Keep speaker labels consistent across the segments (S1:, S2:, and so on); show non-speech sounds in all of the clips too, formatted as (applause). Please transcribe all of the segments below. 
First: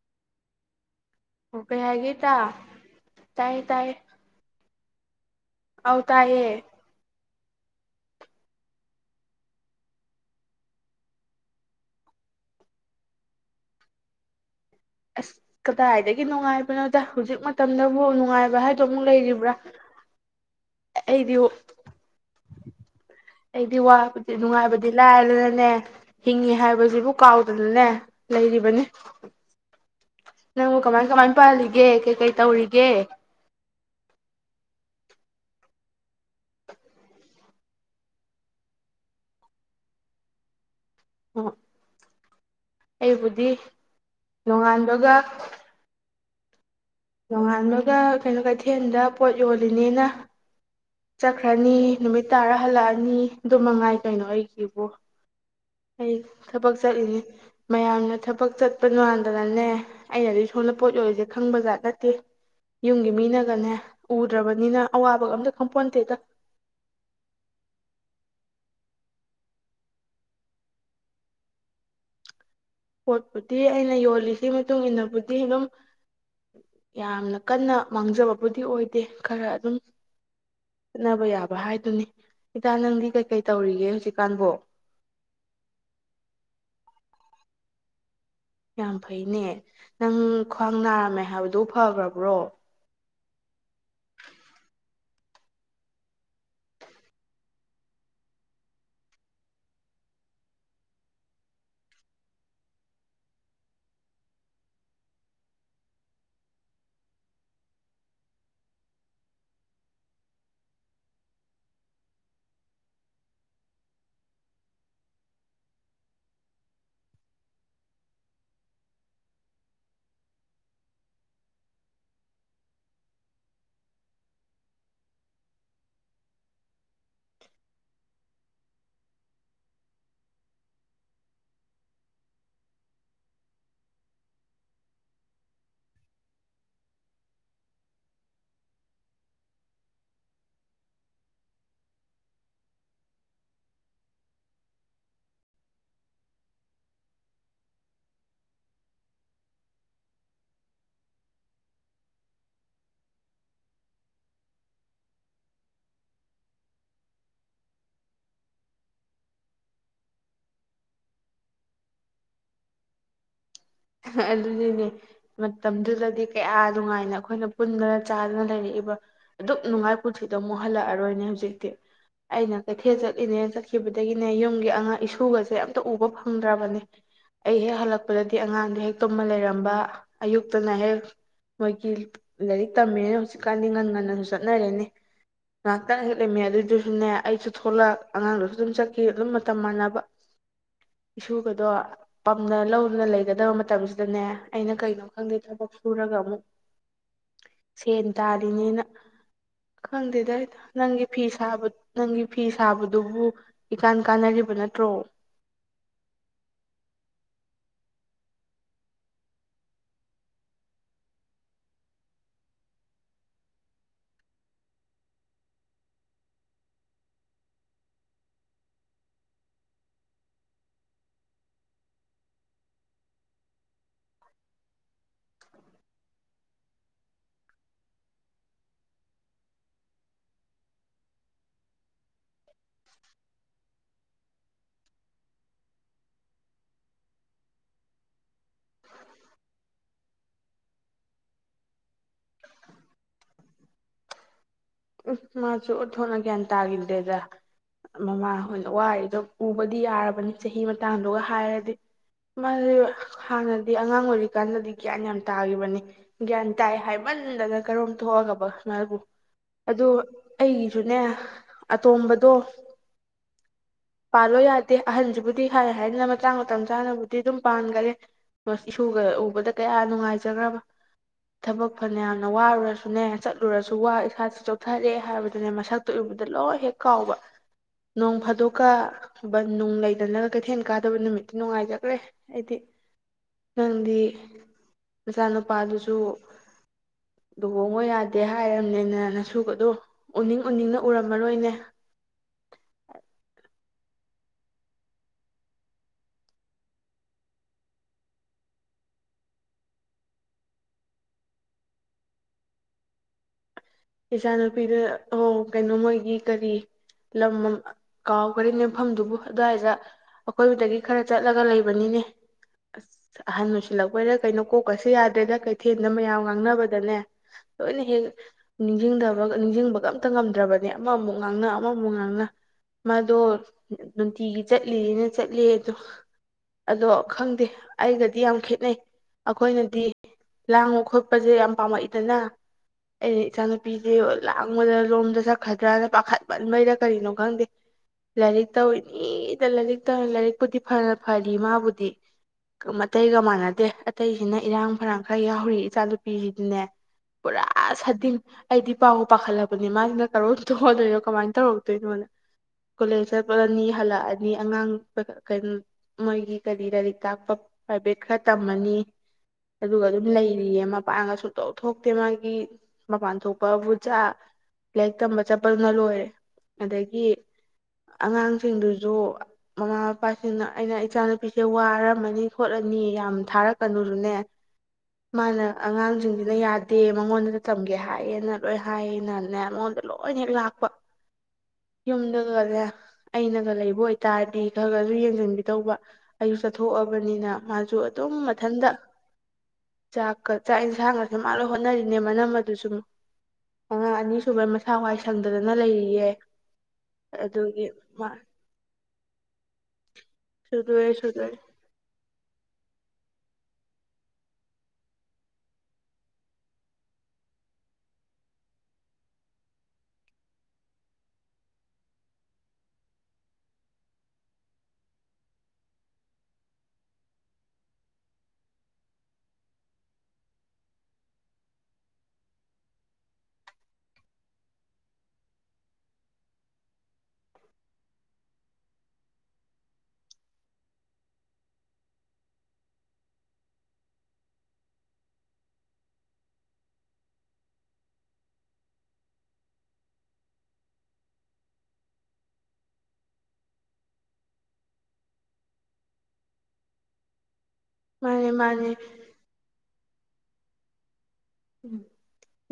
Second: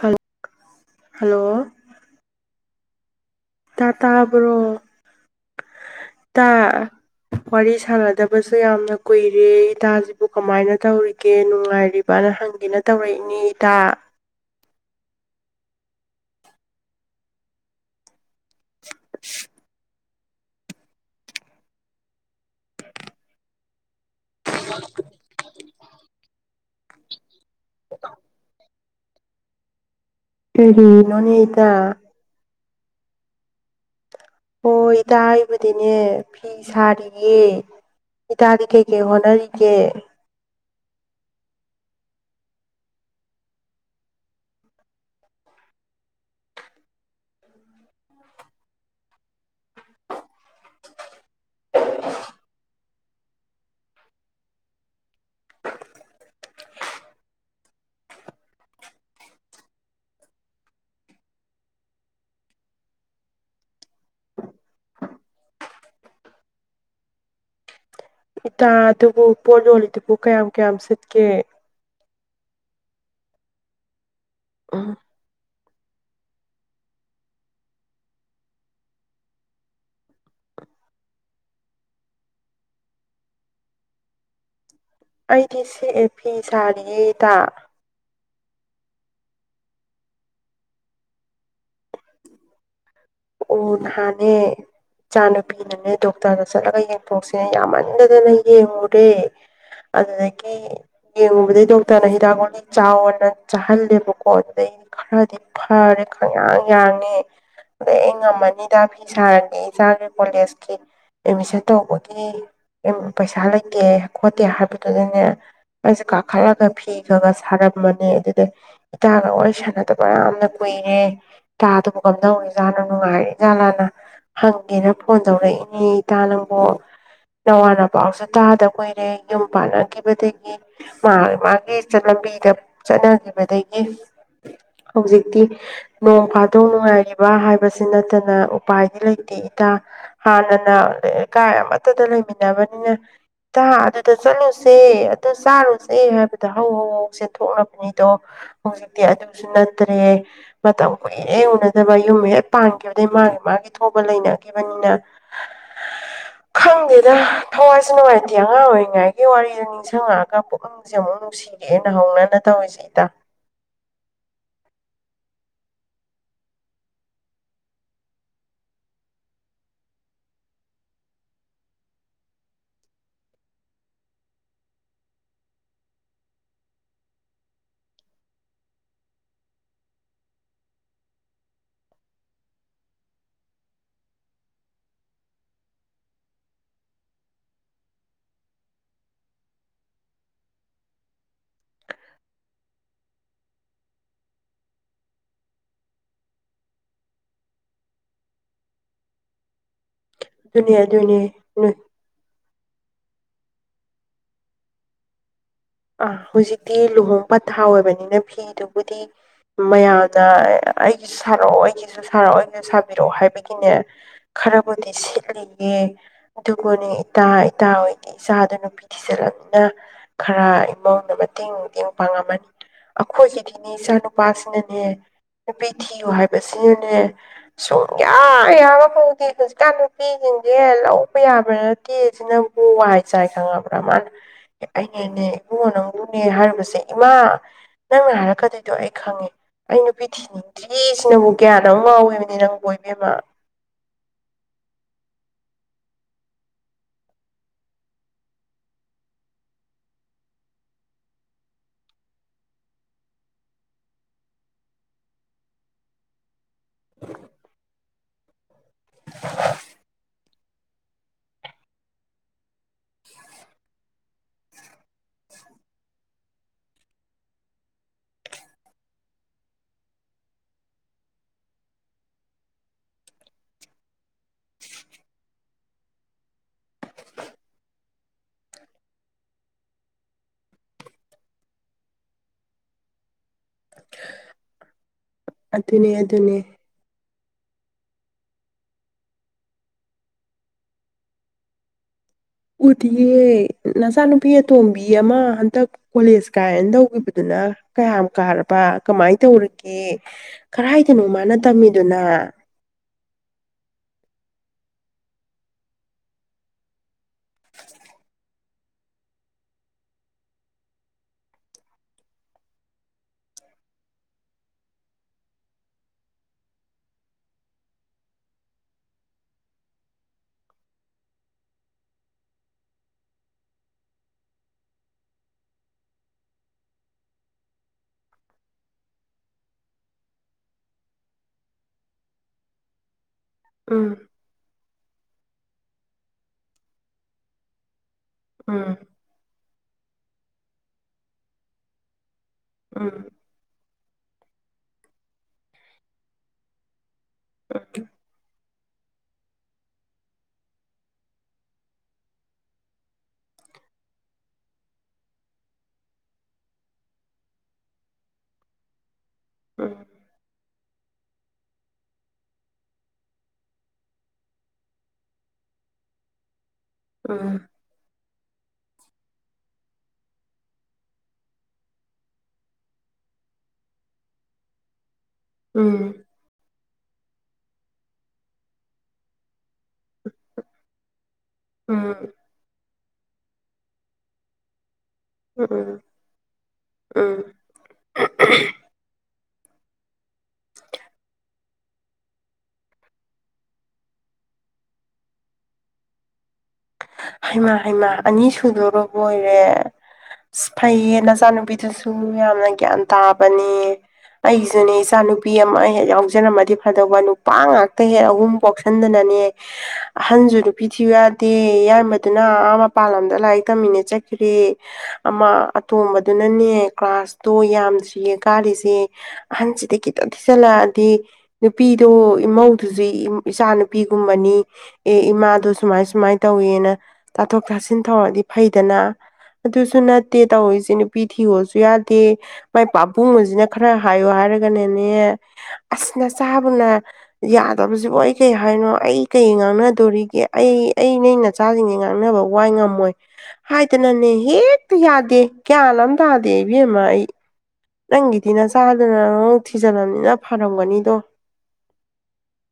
S1: ꯍꯜ
S2: ꯑꯣ ꯀꯩ ꯍꯥꯏꯒꯦꯏꯇꯥ
S1: ꯇ ꯇꯥꯕ꯭ꯔꯣ
S2: ꯑꯧ ꯇꯥꯏꯌꯦ
S1: ꯇ ꯋꯔ ꯁꯥꯟꯅꯗꯕꯁꯨ ꯌꯥꯝꯅ ꯀꯨꯏꯔꯦ ꯏꯇꯥꯁꯤꯕꯨ ꯀꯃꯥꯏꯅ ꯇꯧꯔꯤꯒꯦ ꯅꯨꯡꯉꯥꯏꯔꯤꯕꯅ ꯍꯪꯒꯦꯅ ꯇꯧꯔꯛꯏꯅꯦ ꯏꯇꯥ
S2: ꯑꯁ ꯀꯗꯥꯏꯗꯒꯤ ꯅꯨꯡꯉꯥꯏꯕꯅꯣꯗ ꯍꯧꯖꯤꯛ ꯃꯇꯝꯗꯕꯨ ꯅꯨꯡꯉꯥꯏꯕ ꯚꯥꯏ ꯇꯣ ꯑꯃꯨꯛ ꯂꯩꯔꯤꯕ꯭ꯔꯥ ꯑꯩꯗꯤꯑꯣ ꯑꯩꯗꯤ ꯋꯥ ꯅꯨꯡꯉꯥꯏꯕꯗꯤ ꯂꯥꯏꯔꯅꯅꯦ ꯍꯤꯡꯉꯤ ꯍꯥꯏꯕꯁꯤꯕꯨ ꯀꯥꯎꯗꯅꯅꯦ ꯂꯩꯔꯤꯕꯅꯤ (inaudible) ꯅꯪ ꯀꯃꯥꯏ ꯀ
S1: ꯀꯔꯤꯅꯣꯅꯦ
S2: ꯃꯥꯏꯄꯜꯒ
S1: ꯏꯇꯥ
S2: ꯀꯦ ꯀꯩ ꯇ ꯎ ꯌꯦ
S1: ꯑꯣ ꯏꯇꯥ ꯑꯩꯕꯨꯗꯤꯅꯦ ꯐꯤ ꯁꯥꯔꯤꯌꯦ ꯏꯇꯥꯗꯤ ꯀꯩ ꯀꯩ ꯍꯣꯠꯅꯔꯤꯒꯦ
S2: ꯑꯥ ꯑꯩꯕꯨꯗꯤ ꯅꯣꯡꯉꯥꯟꯕꯒ ꯅꯣꯡꯉꯥꯟꯕꯒ ꯀꯩꯅꯣ ꯀꯩꯊꯦꯜꯗ ꯄꯣꯠ ꯌꯣꯜꯂꯤꯅꯦꯅ ꯆꯛ ꯔꯥꯅꯤ ꯅꯨꯃꯤꯠ ꯇꯥꯔꯥ ꯍꯜꯂꯛꯑ ꯑꯅꯤ ꯑꯗꯨ ꯃꯉꯥꯏ ꯀꯩꯅꯣ ꯑꯩꯒꯤꯕꯨ ꯑꯩ ꯊꯕꯛ ꯆꯠꯂꯤꯅꯦ ꯃꯌꯥꯝꯅ ꯊꯕꯛ ꯆꯠꯄ ꯉꯥꯟꯗꯅꯅꯦ ꯑꯩꯅ ꯗꯤ ꯁꯣꯝꯗ ꯄꯣꯠ ꯑꯣꯏꯔꯤꯁꯦ ꯈꯪꯕ ꯖꯥꯠ ꯅꯠꯇꯦ ꯌꯨꯝꯒꯤ ꯃꯤꯅꯒꯅꯦ ꯎꯗ꯭ꯔꯕꯅꯤꯅ ꯑꯋꯥꯕꯒ ꯑꯝꯇ ꯈꯟꯄꯣꯠꯇꯦꯗ
S1: ꯏꯇꯥ ꯑꯗꯨꯕꯨ ꯄꯣꯠ ꯌꯣꯜꯗꯨꯕꯨ ꯀꯌꯥꯝ ꯀꯌꯥꯝ ꯁꯤꯠꯀꯦ
S2: ꯄꯣꯠꯄꯨꯗꯤ ꯑꯩꯅ ꯌꯣꯜꯂꯤ ꯗꯨꯒꯤ ꯃꯇꯨꯡ ꯏꯟꯅꯕꯨꯗꯤ ꯑꯗꯨꯝ ꯌꯥꯝꯅ ꯀꯟꯅ ꯃꯥꯡꯖꯕꯕꯨꯗꯤ ꯑꯣꯏꯗꯦ ꯈꯔ ꯑꯗꯨꯝ ꯆꯠꯅꯕ ꯌꯥꯕ ꯍꯥꯏꯗꯨꯅꯤ ꯏꯇꯥ ꯅꯪꯗꯤ ꯀꯩꯀꯩ ꯇꯧꯔꯤꯒꯦ ꯍꯧꯖꯤꯛꯀꯥꯟꯕꯣ
S1: ꯑꯩꯗꯤ ꯁꯦ ꯑꯦ ꯐꯤ ꯁꯥꯔꯤꯌꯦ ꯏꯇꯥ
S2: ꯌꯥꯝ ꯐꯩꯅꯦ ꯅꯪ ꯈ꯭ꯋꯥꯡ ꯅꯥꯔꯝꯃꯦ ꯍꯥꯏꯕꯗꯨꯕꯣ ꯐꯈ꯭ꯔꯕ꯭ꯔꯣ
S1: ꯎ ꯅꯍꯥꯟꯅꯦ ꯏꯆꯥ ꯅꯨꯨꯄꯤꯅꯅꯦ ꯗꯣꯛꯇꯔꯗ ꯆꯠꯂꯒ ꯌꯦꯡꯊꯣꯛꯁꯦꯅ ꯌꯥꯝꯃꯟꯗꯗꯅ ꯌꯦꯡꯉꯨꯔꯦ ꯑꯗꯨꯗꯒꯤ ꯌꯦꯡꯉꯨꯕꯗꯒꯤ ꯗꯣꯛꯇꯔꯅ ꯍꯤꯗꯥꯛ ꯃꯅꯤꯡ ꯆꯥꯎꯑꯣꯅ ꯆꯥꯍꯜꯂꯦꯕꯀꯣ ꯑꯗꯨꯗꯩ ꯈꯔꯗꯤ ꯐꯔꯦ ꯈꯌꯥꯥꯡ ꯌꯥꯡꯉꯦ ꯑꯩ ꯉꯝꯃꯅꯤꯗ ꯐꯤ ꯁꯥꯔꯒꯦ ꯏꯆꯥꯒꯤ ꯀꯣꯂꯦꯖꯀꯤ ꯑꯦꯠꯃꯤꯁꯟ ꯇꯧꯕꯒꯤ ꯄꯩꯁꯥ ꯂꯩꯇꯦ ꯈꯣꯠꯇꯦ ꯍꯥꯏꯕꯗꯨꯗꯅꯦ ꯑꯩꯁꯦ ꯀꯥꯈꯠꯂꯒ ꯐꯤꯒꯒ ꯁꯥꯔꯝꯃꯅꯤ ꯑꯗꯨꯗꯤ ꯏꯇꯥꯒ ꯋꯥꯔꯤ ꯁꯥꯟꯅꯗꯕ ꯌꯥꯝꯅ ꯀꯨꯏꯔꯦ ꯇꯥꯗꯕꯨ ꯀꯝꯅꯧꯔꯤ ꯑꯣꯖꯥꯅ ꯅꯨꯡꯉꯥꯏ ꯏꯖꯥꯂꯥꯅ ꯍꯪꯒꯦꯅ ꯐꯣꯟ ꯇꯧꯔꯛꯏꯅꯦ ꯏꯇꯥ ꯅꯪꯕꯣ ꯅꯋꯥ ꯅ ꯄꯥꯎꯁꯨ ꯇꯥꯗ ꯀꯨꯏꯔꯦ ꯌꯨꯝ ꯄꯥꯟꯅꯈꯤꯕꯗꯒꯤ ꯃꯥ ꯃꯥꯒꯤ ꯆꯠꯂꯝꯕꯤꯗ ꯆꯠꯅꯈꯤꯕꯗꯒꯤ ꯍꯧꯖꯤꯛꯇꯤ ꯅꯣꯡ ꯐꯥꯗꯣꯛ ꯅꯨꯡꯉꯥꯏꯔꯤꯕ ꯍꯥꯏꯕꯁꯤ ꯅꯠꯇꯅ ꯎꯄꯥꯏꯗꯤ ꯂꯩꯇꯦ ꯏꯇꯥ ꯍꯥꯟꯅꯅ ꯂꯩꯀꯥꯏ ꯑꯃꯠꯇꯗ ꯂꯩꯃꯤꯟꯅꯕꯅꯤꯅ ꯏꯇꯥ ꯑꯗꯨꯗ ꯆꯠꯂꯨꯁꯦ ꯑꯗꯨ ꯆꯥꯔꯨꯁꯦ ꯍꯥꯏꯕꯗ ꯍꯧ ꯍꯧ ꯍꯧꯁꯦ ꯊꯣꯛꯂꯕꯅꯤꯗꯣ ꯍꯧꯖꯤꯛꯇꯤ ꯑꯗꯨꯁꯨ ꯅꯠꯇ꯭ꯔꯦ ꯃꯇꯝ ꯀꯨꯏꯔꯦ ꯎꯅ ꯑꯗꯨꯒ ꯌꯨꯝ ꯍꯦꯛ ꯄꯥꯟꯈꯤꯕꯗꯒꯩ ꯃꯥꯒꯤ ꯃꯥꯒꯤ ꯊꯣꯛꯄ ꯂꯩꯅꯈꯤꯕꯅꯤꯅ ꯈꯪꯗꯦꯗ ꯊꯋꯥꯏꯁꯤ ꯅꯨꯡꯉꯥꯏꯇꯦ ꯑꯉꯥꯡ ꯑꯣꯏꯔꯤꯉꯥꯏꯒꯤ ꯋꯥꯔꯤꯗꯣ ꯅꯤꯡꯁꯤꯡꯉꯛꯑꯒ ꯄꯨꯛꯅꯤꯡꯁꯦ ꯑꯃꯨꯛ ꯅꯨꯡꯁꯤꯔꯛꯑꯦꯅ ꯍꯧꯅꯅ ꯇꯧꯔꯤꯁꯦ ꯏꯇꯥ
S2: ꯑꯗꯨꯗꯤꯅꯦ ꯃꯇꯝꯗꯨꯗꯗꯤ ꯀꯌꯥ ꯅꯨꯡꯉꯥꯏꯅ ꯑꯩꯈꯣꯏꯅ ꯄꯨꯟꯂ ꯆꯥꯗꯅ ꯂꯩꯔꯛꯏꯕ ꯑꯗꯨꯛ ꯅꯨꯡꯉꯥꯏ ꯄꯨꯟꯁꯤꯗꯣ ꯑꯃꯨꯛ ꯍꯜꯂꯛꯑꯔꯣꯏꯅꯦ ꯍꯧꯖꯤꯛꯇꯤ ꯑꯩꯅ ꯀꯩꯊꯦꯜ ꯆꯠꯂꯤꯅꯦ ꯆꯠꯈꯤꯕꯗꯒꯤꯅꯦ ꯌꯨꯝꯒꯤ ꯑꯉꯥꯡ ꯏꯁꯨꯒꯁꯦ ꯑꯝꯇ ꯎꯕ ꯐꯪꯗ꯭ꯔꯕꯅꯦ ꯑꯩ ꯍꯦꯛ ꯍꯜꯂꯛꯄꯗꯗꯤ ꯍꯥꯏꯗꯤ ꯑꯉꯥꯡꯗꯣ ꯍꯦꯛ ꯇꯨꯝꯃ ꯂꯩꯔꯝꯕ ꯑꯌꯨꯛꯇꯅ ꯍꯦꯛ ꯃꯣꯏꯒꯤ ꯂꯥꯏꯔꯤꯛ ꯇꯝꯃꯦꯅ ꯍꯧꯖꯤꯛꯀꯥꯟꯗꯤ ꯉꯟꯅ ꯉꯟꯅꯁꯨ ꯆꯠꯅꯔꯦꯅꯦ ꯉꯥꯏꯍꯥꯛꯇꯪ ꯍꯦꯛ ꯂꯩꯃꯦ ꯑꯗꯨꯏꯗꯨꯁꯨꯅꯦ ꯑꯩꯁꯨ ꯊꯣꯛꯂꯛ ꯑꯉꯥꯡꯗꯨꯁꯨ ꯑꯗꯨꯝ ꯆꯠꯈꯤ ꯑꯗꯨꯝ ꯃꯇꯝ ꯃꯥꯟꯅꯕ ꯏꯁꯨꯒꯗꯣ ꯄꯝꯅ ꯂꯧꯗꯅ ꯂꯩ ꯒꯗꯕ ꯃꯇꯝꯁꯤꯗꯅꯦ ꯑꯩꯅ ꯀꯩꯅꯣ ꯈꯪꯗꯦ ꯊꯕꯛ ꯁꯨꯔꯒ ꯑꯃꯨꯛ ꯁꯦꯟ ꯇꯥꯂꯤꯅꯦꯅ ꯈꯪꯗꯦꯗꯥꯏ
S1: ꯑꯗꯨꯅꯦ
S2: ꯅꯪꯒꯤ
S1: ꯑꯗꯨꯅꯦ
S2: ꯐꯤ ꯁꯥꯕ ꯅꯪꯒꯤ ꯐꯤ ꯁꯥꯕꯗꯨꯕꯨ ꯏꯀꯥꯟ ꯀꯥꯟꯅꯔꯤꯕ ꯅꯠꯇ꯭ꯔꯣ
S1: ꯑꯥ ꯍꯧꯖꯤꯛꯇꯤ ꯂꯨꯍꯣꯡ ꯄꯊꯥ ꯑꯣꯏꯕꯅꯤꯅ ꯐꯤꯗꯨꯕꯨꯗꯤ ꯃꯌꯥꯗ ꯑꯩꯒꯤ ꯁꯥꯔꯛꯑꯣ ꯑꯩꯒꯤꯁꯨ ꯁꯥꯔꯛꯑꯣ ꯑꯩꯒꯤꯁꯨ ꯁꯥꯕꯤꯔꯛꯑꯣ ꯍꯥꯏꯕꯒꯤꯅꯦ ꯈꯔꯕꯨꯗꯤ ꯁꯤꯠꯂꯤꯌꯦ ꯑꯗꯨꯒꯅꯦ ꯏꯇꯥ ꯏꯇꯥ ꯍꯣꯏꯒꯤ ꯏꯆꯥꯗꯨ ꯅꯨꯄꯤ ꯊꯤꯖꯤꯜꯂꯅꯤꯅ ꯈꯔ ꯏꯃꯧꯗ ꯃꯇꯦꯡ ꯃꯇꯦꯡ ꯄꯥꯡꯉꯝꯃꯅꯤ ꯑꯩꯈꯣꯏꯁꯤꯗꯤꯅꯦ ꯏꯆꯥ ꯅꯨꯨꯄꯥꯁꯤꯅꯅꯦ ꯅꯨꯄꯤ ꯊꯤꯌꯨ ꯍꯥꯏꯕꯁꯤꯅꯦ ꯁꯨꯡꯌꯥꯌꯥꯕ ꯀꯧꯗꯦ ꯍꯧꯖꯤꯛꯀꯥꯟ ꯅꯨꯄꯤꯁꯤꯡꯁꯦ ꯂꯧꯕ ꯌꯥꯕ ꯅꯠꯇꯦ ꯁꯤꯅꯕꯨ ꯋꯥꯏ ꯆꯥꯏ ꯈꯪꯉꯕ꯭ꯔꯥ ꯃꯥꯅ ꯑꯩꯗꯤꯅꯦ ꯏꯕꯨꯡꯉꯣ ꯅꯪꯕꯨꯅꯦ ꯍꯥꯏꯔꯨꯕꯁꯦ ꯏꯃꯥ ꯅꯪꯅ ꯍꯥꯏꯔꯛꯀꯗꯣꯏꯗꯣ ꯑꯩ ꯈꯪꯉꯦ ꯑꯩ ꯅꯨꯄꯤ ꯊꯤꯅꯤꯡꯗ꯭ꯔꯤꯁꯤꯅꯕꯨ ꯒ꯭ꯌꯥꯟ ꯅꯪ ꯉꯥꯎꯋꯦꯕꯅꯦ ꯅꯪꯕꯨ ꯑꯣꯏꯕꯦꯝꯃ
S2: ꯎ ꯃꯥꯁꯨ ꯎꯊꯣꯛꯅ ꯒ꯭ꯌꯥꯟ ꯇꯥꯈꯤꯗꯦꯗ ꯃꯃꯥ ꯍꯣꯏꯅ ꯋꯥꯔꯤꯗꯣ ꯎꯕꯗꯤ ꯌꯥꯔꯕꯅꯤ ꯆꯍꯤ ꯃꯇꯥꯡꯗꯨꯒ ꯍꯥꯏꯔꯗꯤ ꯃꯥꯁ ꯍꯥꯟꯅꯗꯤ ꯑꯉꯥꯡ ꯑꯣꯏꯔꯤꯀꯥꯟꯗꯗꯤ ꯒ꯭ꯌꯥꯟ ꯌꯥꯝ ꯇꯥꯒꯤꯈꯤꯕꯅꯤ ꯒ꯭ꯌꯥꯟ ꯇꯥꯏ ꯍꯥꯏꯃꯟꯗꯅ ꯀꯔꯣꯝ ꯊꯣꯛꯑꯒ ꯋꯥꯕꯥ ꯉꯕꯨ ꯑꯗꯨ ꯑꯩꯒꯤꯁꯨꯅꯦ ꯑꯇꯣꯝꯕꯗꯣ ꯄꯥꯜꯂꯣ ꯌꯥꯗꯦ ꯑꯍꯟꯁꯤꯕꯨꯗꯤ ꯍꯥꯏ ꯍꯥꯏꯗꯅ ꯃꯇꯥꯡ ꯃꯇꯝ ꯆꯥꯅꯕꯨꯗꯤ ꯑꯗꯨꯝ ꯄꯥꯟꯒꯂꯦ ꯏꯁꯨꯒ ꯎꯕꯗ ꯀꯌꯥ ꯅꯨꯡꯉꯥꯏꯖꯈ꯭ꯔꯕ ꯊꯕꯛ ꯐꯅ ꯌꯥꯝꯅ ꯋꯥꯔꯨꯔꯁꯨꯅꯦ ꯆꯠꯂꯨꯔꯁꯨ ꯋꯥ ꯏꯁꯥ ꯆꯣꯛꯊꯔꯛꯑꯦ ꯍꯥꯏꯕꯗꯨꯅꯦ ꯃꯁꯛꯇꯨꯏꯕꯗ ꯂꯣꯏ ꯍꯦꯛ ꯀꯥꯎꯕ ꯅꯣꯡ ꯐꯥꯗꯣꯛꯀꯕ ꯅꯨꯡ ꯂꯩꯗꯅꯒ ꯀꯩꯊꯦꯜ ꯀꯥꯗꯕ ꯅꯨꯃꯤꯠꯇꯤ ꯅꯨꯡꯉꯥꯏꯖꯈ꯭ꯔꯦ ꯑꯩꯗꯤ ꯅꯪꯗꯤ
S1: ꯑꯗꯨꯅꯦ
S2: ꯏꯆꯥꯅꯨꯄꯥꯗꯨꯁꯨ
S1: ꯑꯗꯨꯅꯦ
S2: ꯂꯨꯍꯣꯡꯉꯣ ꯌꯥꯗꯦ ꯍꯥꯏꯔꯕꯅꯤꯅ ꯅ ꯑꯨꯗꯨꯒꯗꯨ ꯎꯅꯤꯡ ꯎꯅꯤꯡꯅ ꯎꯔꯝꯃꯔꯣꯏꯅꯦ
S1: ꯎꯗꯤꯌꯦ ꯅꯆꯥꯅꯨꯄꯤ ꯑꯇꯣꯝꯕꯤ ꯑꯃ ꯍꯟꯇꯛ ꯀꯣꯂꯦꯖ ꯀꯥꯏꯅ ꯇꯧꯈꯤꯕꯗꯨꯅ ꯀꯌꯥꯝ ꯀꯥꯔꯕ ꯀꯃꯥꯏꯅ ꯇꯧꯔꯒꯦ ꯀꫪꯥꯏ ꯗꯅꯣ ꯃꯥꯅ ꯇꯝꯃꯤꯗꯨꯅ
S2: ꯏꯆꯥꯅꯨꯄꯤꯗꯨ ꯑꯣ ꯀꯩꯅꯣ ꯃꯣꯏꯒꯤ ꯀꯔꯤ ꯂꯝ ꯀꯥꯎ ꯒꯔꯦꯅꯦ ꯐꯝꯗꯨꯕꯨ ꯑꯗꯨꯋꯥꯏꯗ ꯑꯩꯀꯣꯏꯕꯗꯒꯤ ꯈꯔ ꯆꯠꯂꯒ ꯂꯩꯕꯅꯤꯅꯦ ꯑꯁ ꯑꯍꯟ ꯑꯣꯏꯁꯤꯜꯂꯛꯄꯩꯔ ꯀꯩꯅꯣ ꯀꯣꯛꯀꯁꯦ ꯌꯥꯗ꯭ꯔꯦꯗ ꯀꯩꯊꯦꯜꯗ ꯃꯌꯥꯝ ꯉꯥꯡꯅꯕꯗꯅꯦ ꯂꯣꯏꯅ ꯍꯦꯛ ꯅꯤꯡꯁꯤꯡꯗꯕ ꯅꯤꯡꯁꯤꯡꯕꯒ ꯑꯝꯇ ꯉꯝꯗ꯭ꯔꯕꯅꯦ ꯑꯃꯃꯨꯛ ꯉꯥꯡꯅ ꯑꯃꯃꯨꯛ ꯉꯥꯡꯅ ꯃꯥꯗꯣ ꯅꯨꯡꯇꯤꯒꯤ ꯆꯠꯂꯤꯅ ꯆꯠꯂꯤ ꯑꯗꯣ ꯑꯗꯣ ꯈꯪꯗꯦ ꯑꯩꯒꯗꯤ ꯌꯥꯝ ꯈꯦꯠꯅꯩ ꯑꯈꯣꯏꯅꯗꯤ ꯂꯥꯡꯕ ꯈꯣꯠꯄꯁꯦ ꯌꯥꯝ ꯄꯥꯝꯃꯛꯏꯗꯅ ꯑꯩ ꯏꯆꯥ ꯅꯨꯄꯤꯁꯦ
S1: ꯎꯝ
S2: ꯂꯥꯡ ꯃꯣꯂꯦ ꯂꯣꯝꯗ ꯆꯠꯈꯗ꯭ꯔꯅ ꯄꯥꯈꯠꯃꯟꯕꯩꯔ ꯀꯔꯤꯅꯣ ꯈꯪꯗꯦ
S1: ꯎꯝ
S2: ꯂꯥꯏꯔꯤꯛꯇꯧꯔꯤꯅꯤ ꯂꯥꯏꯔꯤꯛ ꯂꯥꯏꯔꯤꯛꯄꯨꯗꯤ ꯐꯅ ꯐꯔꯤ ꯃꯥꯕꯨꯗꯤ ꯃ
S1: ꯎꯝ
S2: ꯑꯩꯒ ꯃꯥꯥꯟꯅꯗꯦ ꯑꯇꯩꯁꯤꯅ ꯏꯔꯥꯡ ꯐꯔꯥꯡ ꯈꯔ ꯌꯥꯎꯔꯤ ꯏꯆꯥꯅꯨꯄꯤꯁꯤꯗꯤꯅꯦ ꯄꯨꯔꯥ (unintelligible) ꯑꯩꯗꯤ ꯄꯥꯎꯕꯨ ꯄꯥꯈꯠꯂꯕꯅꯤ ꯃꯥꯁꯤꯅ ꯀꯔꯣꯝ ꯊꯣꯛꯍꯜꯗꯣꯏꯅꯣ ꯀꯃꯥꯏꯅ ꯇꯧꯔꯛꯇꯣꯏꯅꯣꯅ ꯀꯣꯂꯦꯖ ꯆꯠꯂꯂꯅꯤ ꯍꯜꯂꯛꯑꯅꯤ ꯑꯉꯥꯡ ꯀꯩꯅꯣ ꯃꯣꯏꯒꯤ ꯀꯔꯤ ꯂꯥꯏꯔꯤꯛ ꯇꯥꯛꯄ ꯄ꯭ꯔꯥꯏꯚꯦꯠ ꯈꯔ ꯇꯝꯃꯅꯤ ꯑꯗꯨꯒ
S1: ꯎꯝ
S2: ꯑꯗꯨꯝ ꯂꯩꯔꯤꯌꯦ ꯄꯥꯥꯡꯒꯁꯨ ꯇꯧꯊ ꯊꯣꯛꯇꯦ ꯃꯥꯒꯤ ꯃꯄꯥꯟ ꯊꯣꯛꯄꯕꯨꯖꯥ ꯂꯥꯏꯔꯤꯛ ꯇꯝꯕ ꯆꯠꯄꯗꯨꯅ ꯂꯣꯏꯔꯦ ꯑꯗꯒꯤ
S1: ꯎꯝ
S2: ꯑꯉꯥꯡ ꯁꯤꯡꯗꯨꯁꯨ ꯃꯃꯥ ꯃꯄꯥꯁꯤꯡꯅ ꯑꯩꯅ ꯏꯆꯥ ꯅꯨꯨꯄꯤꯁꯦ ꯋꯥꯔꯝꯃꯅꯤ ꯈꯣꯠꯂꯅꯤ ꯌꯥꯝ ꯊꯥꯔꯛꯀꯅꯨꯁꯨꯅꯦ ꯃꯥꯅ
S1: ꯎꯝ
S2: ꯑꯉꯥꯡꯁꯤꯡꯁꯤꯅ ꯌꯥ ꯃꯉꯣꯟꯗ ꯆꯝꯒꯦ ꯍꯥꯏꯌꯦꯅ ꯂꯣꯏ ꯍꯥꯏꯌꯦꯅꯅꯦꯉꯣꯟ ꯂꯣꯏꯅ ꯍꯦꯛ ꯂꯥꯛꯄ
S1: ꯎꯝ ꯎꯝ
S2: ꯌꯨꯝꯗꯒꯅꯦ ꯑꯩꯅꯒ ꯂꯩꯕ ꯑꯣꯏꯇꯥꯔꯗꯤ ꯈꯔ ꯈ ꯌꯦꯡꯁꯤꯟꯕꯤ ꯇꯧꯕ
S1: ꯎꯝ
S2: ꯑꯌꯨꯛ ꯆꯠꯊꯣꯛꯑꯕꯅꯤꯅ
S1: ꯎꯝ
S2: ꯃꯥꯁꯨ ꯑꯗꯨꯝ ꯃꯊꯟꯇ ꯆꯥꯛꯀ ꯆꯥꯛ ꯌꯦꯟꯁꯥꯡꯒꯁꯨ ꯃꯥ ꯂꯧ ꯍꯣꯠꯅꯔꯤꯅꯦ ꯃꯅꯝ ꯑꯗꯨ ꯁꯨꯝ ꯃꯉꯥ ꯑꯅꯤ ꯁꯨꯕ ꯃꯁꯥ ꯋꯥꯏ ꯁꯪꯗꯗꯅ ꯂꯩꯔꯤꯌꯦ
S1: ꯍꯩꯃꯥ
S2: ꯑꯗꯨꯒꯤ
S1: ꯍꯩꯃꯥ
S2: ꯃꯥ
S1: ꯑꯅꯤ ꯁꯨꯗꯣꯔꯣ ꯃꯣꯏꯔꯦ
S2: ꯁꯨꯗꯣꯔꯦ
S1: ꯐꯩꯌꯦ
S2: ꯁꯨꯗꯣꯔꯦ
S1: ꯅꯆꯥꯅꯨꯕꯤꯗꯨꯁꯨ ꯌꯥꯝꯅ ꯒ꯭ꯌꯥꯟ ꯇꯥꯕꯅꯦ ꯑꯩꯒꯤꯁꯨꯅꯦ ꯏꯆꯥ ꯅꯨꯄꯤ ꯑꯃ ꯍꯦꯛ ꯌꯥꯎꯖꯔꯝꯃꯗꯤ ꯐꯗꯧꯕ ꯅꯨꯄꯥ ꯉꯥꯛꯇ ꯍꯦꯛ ꯑꯍꯨꯝ ꯄꯣꯛꯁꯟꯗꯅꯅꯦ ꯑꯍꯟꯁꯨ ꯅꯨꯄꯤꯁꯨꯁꯨ ꯌꯥꯗꯦ ꯑꯗꯨꯅ ꯑꯥ ꯃꯄꯥꯥꯟ ꯂꯝꯗ ꯂꯥꯏꯔꯤꯛ ꯇꯝꯃꯤꯟꯅ ꯆꯠꯈ꯭ꯔꯦ ꯑꯃ ꯑꯇꯣꯝꯕꯗꯨꯅꯅꯦ ꯀ꯭ꯂꯥꯁꯇꯣ ꯌꯥꯝꯗ꯭ꯔꯤꯌꯦ ꯀꯥꯔꯤꯁꯦ ꯑꯍꯟꯁꯤꯗꯤ ꯈꯤꯇꯪ ꯊꯤꯖꯤꯜꯂꯛꯑꯗꯤ ꯅꯨꯄꯤꯗꯣ ꯏꯃꯧꯗꯨꯁꯨ ꯏꯆꯥ ꯅꯨꯨꯄꯤꯒꯨꯝꯕꯅꯤ ꯑꯦ ꯏꯃꯥꯗꯣ ꯁꯨꯃꯥꯏ ꯁꯨꯃꯥꯏꯅ ꯇꯧꯋꯦꯅ ꯇꯥꯊꯣꯛ ꯇꯥꯁꯤꯟ ꯇꯧꯔꯗꯤ ꯐꯩꯗꯅ ꯑꯗꯨꯁꯨ ꯅꯠꯇꯦ ꯇꯧꯔꯤꯁꯦ ꯅꯨꯄꯤ ꯊꯤꯌꯣꯁꯨ ꯌꯥꯗꯦ ꯃꯥꯏ ꯄꯥꯕꯨꯡꯕꯁꯤꯅ ꯈꯔ ꯍꯥꯏꯌꯣ ꯍꯥꯏꯔꯒꯅꯅꯦ ꯑꯁꯅ ꯆꯥꯕꯅ ꯌꯥꯗꯕꯁꯤꯕꯨ ꯑꯣꯏ ꯀꯩ ꯍꯥꯏꯅꯣ ꯑꯩ ꯀꯩ ꯉꯥꯡꯅꯗꯣꯔꯤꯒꯦ ꯑꯩ ꯑꯩ ꯅ ꯅ ꯆꯥꯔꯤꯉꯩ ꯉꯥꯡꯅꯕ ꯋꯥꯏ ꯉꯝꯃꯣꯏ ꯍꯥꯏꯗꯅꯅꯦ ꯍꯦꯛꯇ ꯌꯥꯗꯦ ꯀꯌꯥꯅꯝ ꯇꯥꯗꯦ ꯏꯕꯦꯝꯃ ꯑꯩ
S2: ꯃꯥꯅꯦ
S1: ꯅꯪꯒꯤꯗꯤ
S2: ꯃꯥꯅꯦ
S1: ꯅꯆꯥꯗꯨꯅ ꯅꯃꯧ ꯊꯤꯖꯜꯂꯕꯅꯤꯅ ꯅ ꯐꯔꯝꯒꯅꯤꯗꯣ
S2: ꯎꯝ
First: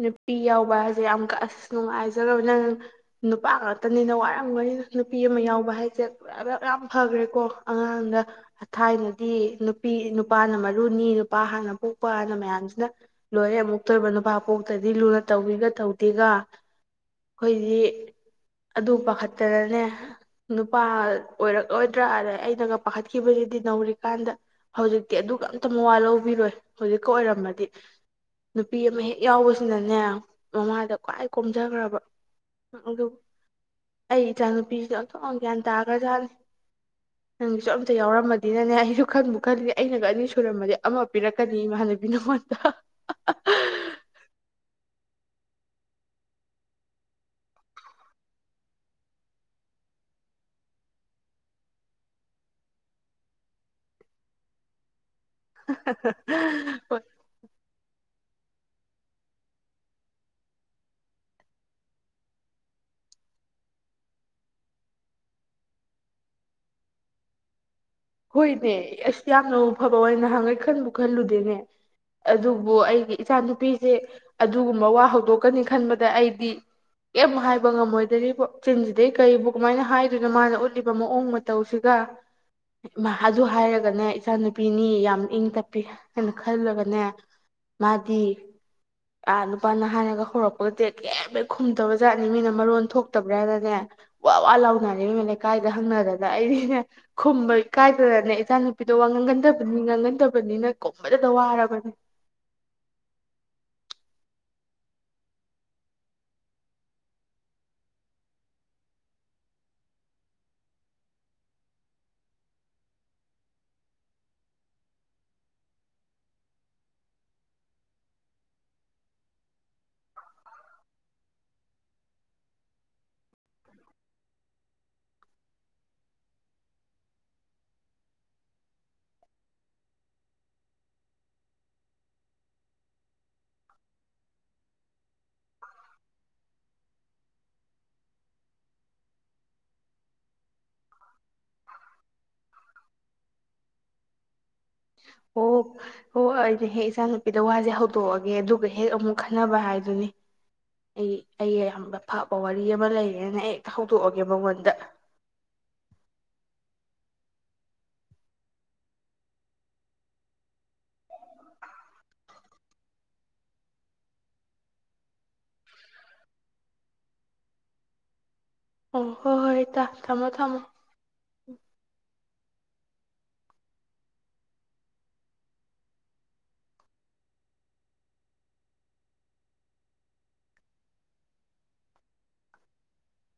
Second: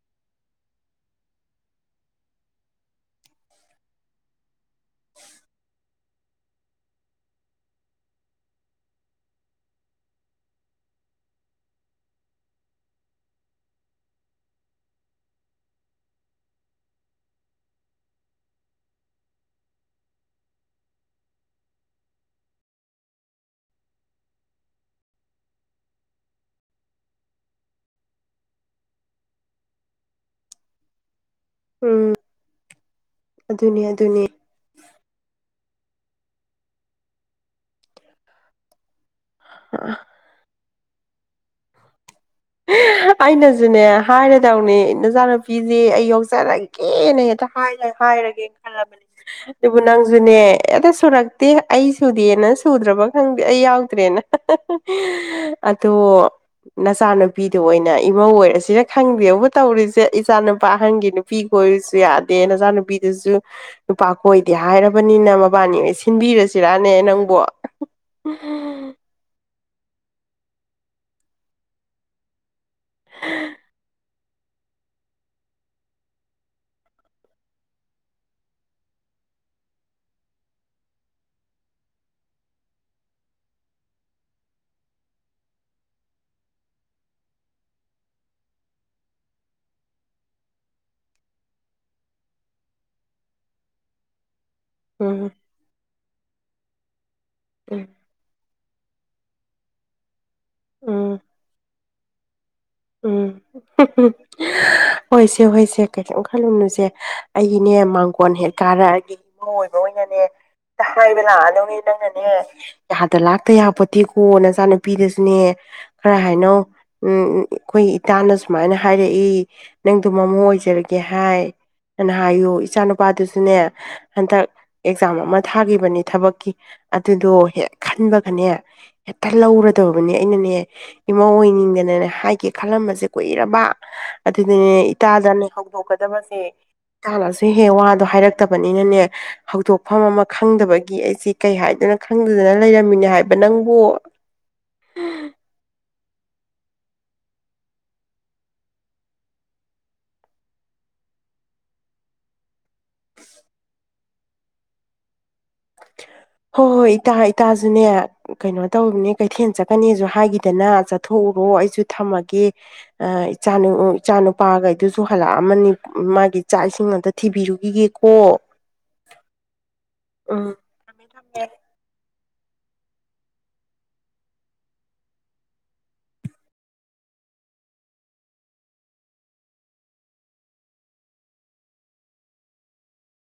S2: ꯅꯨꯄꯤ ꯌꯥꯎꯕ ꯍꯥꯏꯁꯦ ꯌꯥꯝ ꯀ ꯑꯁ ꯅꯨꯡꯉꯥꯏꯖꯗꯕ ꯅꯪ ꯅꯨꯄꯥ ꯉꯥꯛꯇꯅꯤꯅ ꯋꯥꯔꯝꯒꯅꯤꯅ ꯅꯨꯄꯤ ꯑꯃ ꯌꯥꯎꯕ ꯍꯥꯏꯁꯦ ꯌꯥꯝ ꯐꯈ꯭ꯔꯦꯀꯣ ꯑꯉꯥꯡꯗ ꯊꯥꯏꯅꯗꯤ ꯅꯨꯄꯤ ꯅꯨꯄꯥꯅ ꯃꯔꯨꯅꯤ ꯅꯨꯄꯥ ꯍꯥꯟꯅ ꯄꯣꯛꯄꯅ ꯃꯌꯥꯝꯁꯤꯅ ꯂꯣꯏꯔ ꯑꯃꯨꯛ ꯑꯇꯣꯏꯕ ꯅꯨꯄꯥ ꯄꯣꯛꯇꯗꯤ ꯂꯨꯅ ꯇꯧꯤꯒ ꯇꯧꯗꯦꯒ ꯑꯩꯈꯣꯏꯗꯤ ꯑꯗꯨ ꯄꯥꯈꯠꯇꯅꯅꯦ ꯅꯨꯄꯥ ꯑꯣꯏꯔꯛꯂꯣꯏꯗ꯭ꯔꯥ ꯑꯗꯩ ꯑꯩꯅꯒ ꯄꯥꯈꯠꯈꯤꯕꯁꯤꯗꯤ ꯅꯧꯔꯤꯀꯥꯟꯗ ꯍꯧꯖꯤꯛꯇꯤ ꯑꯗꯨ ꯑꯝꯇ ꯃꯋꯥ ꯂꯧꯕꯤꯔꯣꯏ ꯍꯧꯖꯤꯛꯀ ꯑꯣꯏꯔꯝꯃꯗꯤ ꯅꯨꯄꯤ ꯑꯃ ꯍꯦꯛ ꯌꯥꯎꯕꯁꯤꯅꯅꯦ ꯃꯃꯥꯗ ꯈ꯭ꯋꯥꯏ ꯀꯣꯝꯖꯈ꯭ꯔꯕ
S1: ꯎꯝ
S2: ꯑꯗꯨ
S1: ꯑꯗꯨꯅꯦ
S2: ꯑꯩ
S1: ꯑꯗꯨꯅꯦ
S2: ꯏꯆꯥꯅꯨꯄꯤꯁꯤꯗ ꯑꯝꯇꯛ ꯒ꯭ꯌꯥꯟ ꯇꯥꯈ꯭ꯔꯖꯥꯠꯅꯤ ꯅꯪꯒꯤꯁꯨ ꯑꯝꯇ ꯌꯥꯎꯔꯃꯗꯤꯅꯅꯦ ꯑꯩꯁꯨ ꯈꯟꯕꯨ ꯈꯜꯂꯤꯅꯦ ꯑꯩꯅꯒ ꯑꯅꯤ ꯁꯨꯔꯝꯃꯗꯤ ꯑꯃ ꯄꯤꯔꯛꯀꯅꯤ ꯃꯥꯅ ꯑꯗꯨꯅꯃꯠꯇ
S1: ꯑꯩꯅꯖꯨꯅꯦ ꯍꯥꯏꯔꯗꯧꯅꯦ ꯅꯆꯥ ꯅꯆꯨ ꯄꯤꯅꯧꯑꯩ ꯌꯧꯖꯔꯛꯒꯦꯅ ꯍꯦꯛꯇ ꯍꯥꯏꯔ ꯍꯥꯏꯔꯒꯦ ꯈꯜꯂꯕꯅꯦ ꯑꯗꯨꯕꯨ ꯅꯪꯁꯨꯅꯦ ꯑꯛꯇ ꯁꯨꯔꯛꯇꯦ ꯑꯩ ꯁꯨꯗꯦꯅ ꯁꯨꯗ꯭ꯔꯕ ꯈꯪꯗꯦ ꯑꯩ ꯌꯥꯎꯗ꯭ꯔꯦꯅ ꯑꯗꯣ
S2: ꯍꯣꯏ
S1: ꯅꯆꯥꯥꯅ ꯑꯣꯏꯅ ꯏꯃꯧ ꯑꯣꯏꯔꯁꯤꯔ ꯈꯪꯗꯦꯕꯨ ꯇꯧꯔꯤꯁꯦ ꯏꯆꯥ ꯅꯨꯄꯥ ꯑꯍꯟꯒꯤ ꯅꯨꯄꯤ ꯀꯣꯏꯔꯁꯨ ꯌꯥꯗꯦ ꯅꯆꯥ ꯅꯨꯨꯄꯤꯗꯨꯁꯨ ꯅꯨꯄꯥ ꯀꯣꯏꯗꯦ ꯍꯥꯏꯔꯕꯅꯤꯅ ꯃꯕꯥꯅꯤ ꯑꯣꯏꯅ ꯁꯤꯟꯕꯤꯔꯁꯤꯔꯅꯦ ꯅꯪꯕꯨꯣ
S2: ꯍꯣꯏꯅꯦ ꯑꯁ ꯌꯥꯝꯅꯕꯨ ꯑꯐꯕ ꯑꯣꯏꯅ ꯅꯍꯥꯡꯈꯩ ꯈꯟꯕꯨ ꯈꯜꯂꯨꯗꯦꯅꯦ ꯑꯗꯨ ꯑꯗꯨꯕꯨ ꯑꯩꯒꯤ ꯏꯆꯥ ꯅꯨꯨꯄꯤꯁꯦ ꯑꯗꯨꯒꯨꯝꯕ ꯋꯥ ꯍꯧꯗꯣꯛꯀꯅꯤ ꯈꯟꯕꯗ ꯑꯩꯗꯤ ꯀꯩꯝ ꯍꯥꯏꯕ ꯉꯝꯃꯣꯏꯗꯔꯤꯕꯣ ꯆꯤꯟꯁꯤꯗꯩ ꯀꯔꯤꯕꯨ ꯀꯃꯥꯏꯅ ꯍꯥꯏꯗꯣꯏꯅꯣ ꯃꯥꯅ ꯎꯠꯂꯤꯕ ꯃꯑꯣꯡ ꯃꯇꯧꯁꯤꯒ ꯑꯗꯨ ꯍꯥꯏꯔꯒꯅꯦ ꯏꯆꯥꯅꯨꯄꯤꯅꯤ ꯌꯥꯝ ꯏꯪ ꯇꯞꯄꯤ ꯍꯥꯏꯅ ꯈꯜꯂꯒꯅꯦ ꯃꯥꯗꯤ ꯑꯥ ꯅꯨꯄꯥꯅ ꯅꯍꯥꯅ ꯍꯧꯔꯛꯄꯒꯖꯦ ꯀꯔꯤ ꯍꯦꯛ ꯈꯨꯝꯗꯕ ꯖꯥꯠꯅꯤ ꯃꯤꯅ ꯃꯔꯣꯟ ꯊꯣꯛꯇꯕ꯭ꯔꯥꯅꯅꯦ ꯋꯥ ꯂꯥꯎꯅꯔꯤ
S1: ꯎꯝ
S2: ꯂꯩꯀꯥꯏꯗ ꯍꯪꯅꯗꯅ ꯑꯩꯗꯤ (unintelligible) ꯈꯨꯝ
S1: ꯎꯝ
S2: ꯀꯥꯏ ꯗꯧꯔꯅꯦ ꯏꯆꯥ ꯄꯗꯣ ꯋꯥ ꯉꯪꯒꯟꯗꯕꯅꯤ ꯉꯪꯒꯟꯗꯕ ꯕꯅꯤꯅ
S1: ꯎꯝ
S2: ꯀꯨꯝꯕꯗꯇ ꯋꯥꯔꯕꯅꯦ
S1: ꯎꯝ ꯍꯨꯝ ꯍꯨꯝ ꯍꯣꯏꯁꯦ ꯍꯣꯏꯁꯦ ꯀꯩꯝ ꯈꯜꯂꯨꯅꯨꯁꯦ ꯑꯩꯅꯦ ꯃꯥꯡꯒꯣꯟ ꯍꯦꯛ ꯀꯥꯔꯛꯑꯒꯦ ꯏꯃꯧꯑꯣꯏꯕ ꯑꯣꯏꯅꯅꯦ ꯍꯦꯛꯇ ꯍꯥꯏꯕ ꯂꯥꯛꯑꯗꯧꯅꯦ ꯅꯪꯅꯅꯦ ꯌꯥꯗ ꯂꯥꯛꯇ ꯌꯥꯄꯣꯠꯇꯦꯀꯣ ꯅꯆꯥꯅꯨꯄꯤꯗꯁꯨꯅꯦ ꯈꯔ ꯍꯥꯏꯅꯧ ꯎꯝꯃ ꯑꯩꯈꯣꯏ ꯏꯇꯥꯅ ꯁꯨꯃꯥꯏꯅ ꯍꯥꯏꯔꯛꯏ ꯅꯪꯗꯣ ꯃꯃꯧ ꯑꯣꯏꯖꯔꯒꯦ ꯍꯥꯏ ꯑꯥꯅ ꯍꯥꯏꯌꯨ ꯏꯆꯥ ꯅꯨꯨꯄꯥꯗꯨꯁꯨꯅꯦ ꯍꯟꯗꯛ ꯑꯦꯛꯖꯥꯝ ꯑꯃ ꯊꯥꯈꯤꯕꯅꯦ ꯊꯕꯛꯀꯤ ꯑꯗꯨꯗꯣ ꯍꯦꯛ ꯈꯟꯕꯒꯅꯦ ꯍꯦꯛꯇ ꯂꯧꯔꯗꯕꯅꯤ ꯑꯩꯅꯅꯦ ꯏꯃꯥ ꯑꯣꯏꯅꯤꯡꯗꯅꯅꯦ ꯍꯥꯏꯒꯦ ꯈꯜꯂꯝꯕꯁꯦ ꯀꯨꯏꯔꯕ ꯑꯗꯨꯗꯅꯦ ꯏꯇꯥꯗꯅꯦ ꯍꯧꯗꯣꯛꯀꯗꯕꯁꯦ ꯏꯇꯥꯅꯁꯨ ꯍꯦ ꯋꯥꯗꯣ ꯍꯥꯏꯔꯛꯇꯕꯅꯤꯅꯅꯦ ꯍꯧꯗꯣꯛꯐꯝ ꯑꯃ ꯈꯪꯗꯕꯒꯤ ꯑꯩꯁꯦ ꯀꯩ ꯍꯥꯏꯗꯣꯏꯅ ꯈꯪꯗꯗꯅ ꯂꯩꯔꯝꯃꯤꯅꯦ ꯍꯥꯏꯕ ꯅꯪꯕꯨ
S2: ꯍꯣ ꯍꯣ ꯑꯩꯅ ꯍꯦꯛ ꯏꯆꯥ ꯅꯨꯨꯄꯤꯗ ꯋꯥꯁꯦ ꯍꯧꯗꯣꯛꯑꯒꯦ ꯑꯗꯨꯒ ꯍꯦꯛ ꯑꯃꯨꯛ ꯈꯟꯅꯕ ꯍꯥꯏꯗꯨꯅꯤ ꯑꯩ ꯑꯩ ꯌꯥꯝ ꯐꯕ ꯋꯥꯔꯤ ꯑꯃ ꯂꯩꯔꯦꯅ ꯍꯦꯛꯇ ꯍꯧꯗꯣꯛꯑꯒꯦ ꯃꯉꯣꯟꯗ
S1: ꯍꯣꯏ ꯍꯣꯏ ꯏꯇꯥ ꯏꯇꯥꯁꯨꯅꯦ ꯀꯩꯅꯣ ꯇꯧꯅꯦ ꯀꯩꯊꯦꯜ ꯆꯠꯀꯅꯤꯁꯨ ꯍꯥꯏꯈꯤꯗꯅ ꯆꯠꯊꯣꯛꯎꯔꯣ ꯑꯩꯁꯨ ꯊꯝꯃꯒꯦ ꯑ ꯏꯆꯥ ꯏꯆꯥꯅꯨꯄꯥꯒꯩꯗꯨꯁꯨ ꯍꯜꯂꯛꯑꯝꯃꯅꯤ ꯃꯥꯒꯤ ꯆꯥꯛ ꯏꯁꯤꯡ ꯑꯝꯇ ꯊꯤꯕꯤꯔꯨꯈꯤꯒꯦꯀꯣ ꯍꯣ
S2: ꯍꯣꯏꯍꯣ ꯍꯣꯏ ꯏꯇꯥ ꯊꯝꯃꯣ ꯊꯝꯃꯣ
S1: ꯊꯝꯃꯦ ꯊꯝꯃꯦ